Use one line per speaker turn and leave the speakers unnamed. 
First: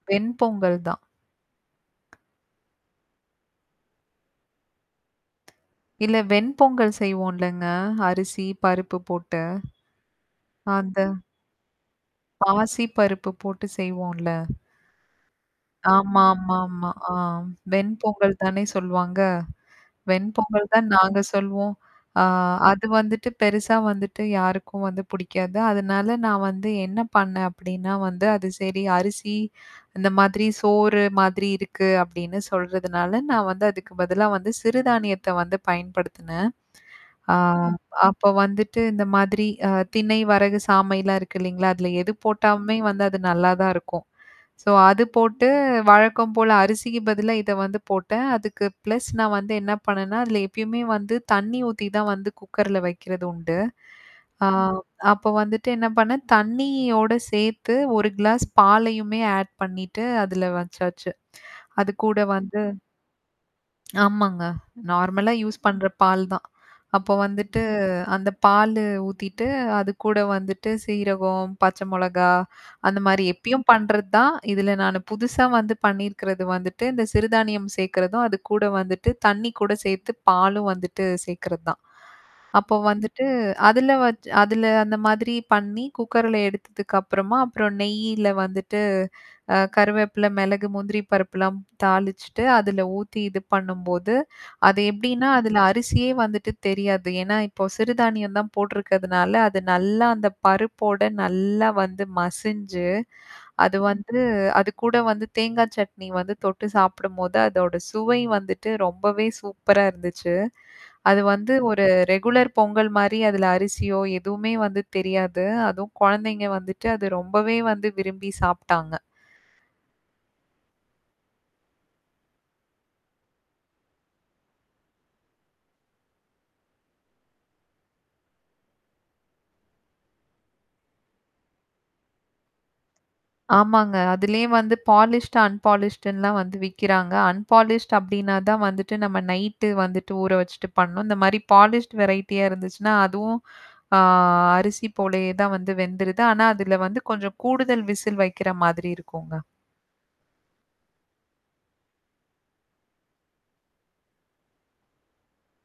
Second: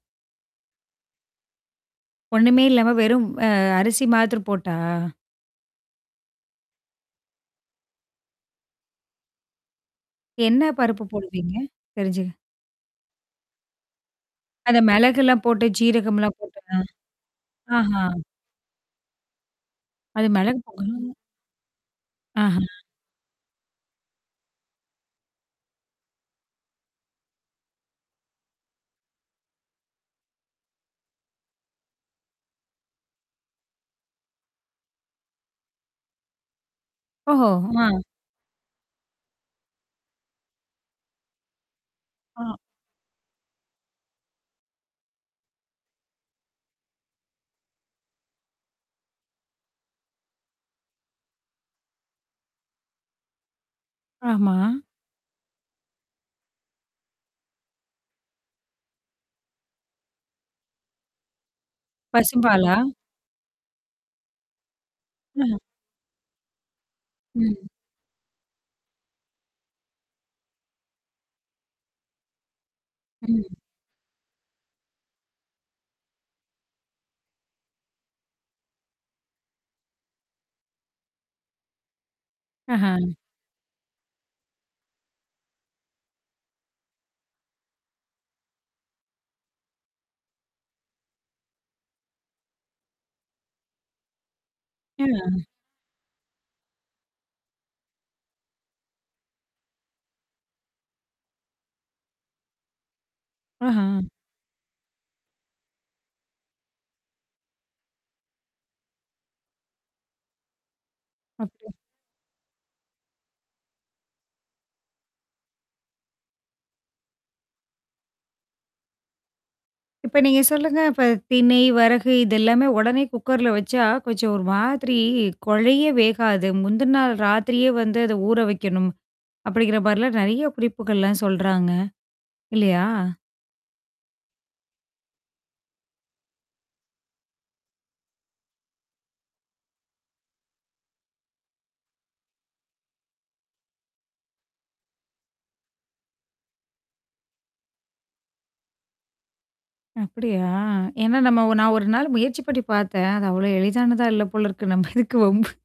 வெண்பொங்கல் தான்.
ஒண்ணுமே இல்லாம வெறும் அ அரிசி மாத்திரம் போட்டா?
இல்ல, வெண்பொங்கல் செய்வோம்லங்க. அரிசி, பருப்பு போட்டு.
என்ன பருப்பு
அது.
போடுவீங்க? தெரிஞ்சு
பாசி பருப்பு போட்டு செய்வோம்ல?
அந்த மிளகெல்லாம் போட்டு, சீரகம்லாம் போட்டதா?
ஆமாமாமா. ஆ, வெண்
ஆஹா.
பொங்கல் தானே சொல்வாங்க.
அது
வெண்
மெளகு
பொங்கல் தான்
பொங்கல்.
நாங்க சொல்வோம். ஆ,
ஆஹ.
அது வந்துட்டு பெருசா வந்துட்டு யாருக்கும் வந்து புடிக்காது. அதனால நான் வந்து என்ன பண்ணேன் அப்படின்னா வந்து, அது சரி, அரிசி இந்த மாதிரி சோறு மாதிரி இருக்கு அப்படின்னு சொல்றதுனால, நான் வந்து அதுக்கு பதிலா சிறுதானியத்த வந்து பயன்படுத்துனேன். ஆ
ஓஹோ! ஆ,
அப்போ வந்துட்டு இந்த மாதிரி, அ, திணை, வரகு, சாமைலாம் இருக்கு இல்லைங்களா? அதுல எது
ஆ
போட்டாலுமே வந்து அது நல்லா தான் இருக்கும். சோ, அது போட்டு, வழக்கம் போல அரிசிக்கு பதிலா இத வந்து போட்டேன். அதுக்கு பிளஸ் நான் வந்து என்ன பண்ணேன்னா, அதுல எப்பயுமே வந்து தண்ணீ ஊத்தி தான் வந்து குக்கர்ல வைக்கிறது உண்டு. ஆ
ஆமா.
அப்போ வந்துட்டு என்ன பண்ணேன், தண்ணியோட சேர்த்து 1 கிளாஸ் பாலயுமே ஆட் பண்ணிட்டு அதுல வச்சாச்சு. அது கூட வந்து
பசும்பாலா?
ஆமாங்க. நார்மலா யூஸ்
அ.
பண்ற பால் தான். அப்ப வந்துட்டு
ம்.
அந்த பாலு ஊத்திட்டு, அது கூட வந்துட்டு சீரகம், பச்ச மிளகாய், அந்த மாரி
ம்.
எப்பயும் பண்றது தான். இதுல நானு புதுசா வந்து பண்ணியிருக்கிறது வந்துட்டு இந்த சிறுதானியம் சேக்கறதும், அது கூட வந்துட்டு தண்ணி கூட சேத்து, பாலும் வந்துட்டு சேக்கறது தான். அப்போ
ஆஹ.
வந்துட்டு, அதுல வச் அதுல அந்த மாதிரி பண்ணி குக்கர்ல எடுத்ததுக்கு அப்புறமா, அப்புறம் நெய்ல வந்துட்டு, அ கருவேப்பில, மிளகு, முந்திரி பருப்புலாம் தாளிச்சுட்டு, அதுல ஊத்தி இது பண்ணும்போது, அது எப்டின்னா,
அ.
அதுல அரிசியே வந்துட்டு தெரியாது. ஏன்னா, இப்போ சிறுதானியம் தான் போட்டுருக்கிறதுனால, அது நல்லா அந்த பருப்போட நல்லா வந்து மசிஞ்சு, அது
ஆஹ.
வந்து அது கூட வந்து தேங்காய் சட்னி வந்து தொட்டு சாப்பிடும்போது, அதோட சுவை வந்துட்டு ரொம்பவே சூப்பரா இருந்துச்சு. அது வந்து
ஓகே.
ஒரு ரெகுலர் பொங்கல் மாரி, அதுல அரிசியோ எதுவுமே வந்து தெரியாது. அதுவும் கொழந்தைங்க வந்துட்டு அது ரொம்பவே வந்து விரும்பி சாப்டாங்க
இப்ப நீங்க சொல்லுங்க, இப்ப தினை, வரகு இது எல்லாமே உடனே குக்கர்ல வச்சா, கொஞ்சம் ஒரு மாதிரி கொழைய வேகாது. முந்தன நாள் ராத்திரியே வந்து அத ஊற வைக்கணும், அப்படிங்கிற மாரிலாம் நெறைய குறிப்புகள்லாம் சொல்றாங்க. இல்லையா?
ஆமாங்க. அதிலயே வந்து பாலிஸ்ட்டு, அன்பாலிஸ்டுன்லாம் வந்து விக்கிறாங்க. அன்பாலிஸ்ட் அப்படின்னா தான் வந்துட்டு நம்ம நைட்டு வந்துட்டு ஊற வச்சுட்டு பண்ணணும். இந்த மாரி பாலிஸ்ட் வெரைட்டியா இருந்துச்சுன்னா, அதுவும், ஆ, அரிசி போலயே தான் வந்து வெந்துருது. ஆனா, அதுல வந்து கொஞ்சம் கூடுதல் விசில் வைக்கிற மாதிரி இருக்குங்க.
அப்படியா! ஏன்னா நம்ம நான் ஒரு நாள் முயற்சி பண்ணி பாத்தேன். அது அவ்வளோ எளிதானதா இல்ல போல இருக்கு நம்ம எதுக்கு வம்பு?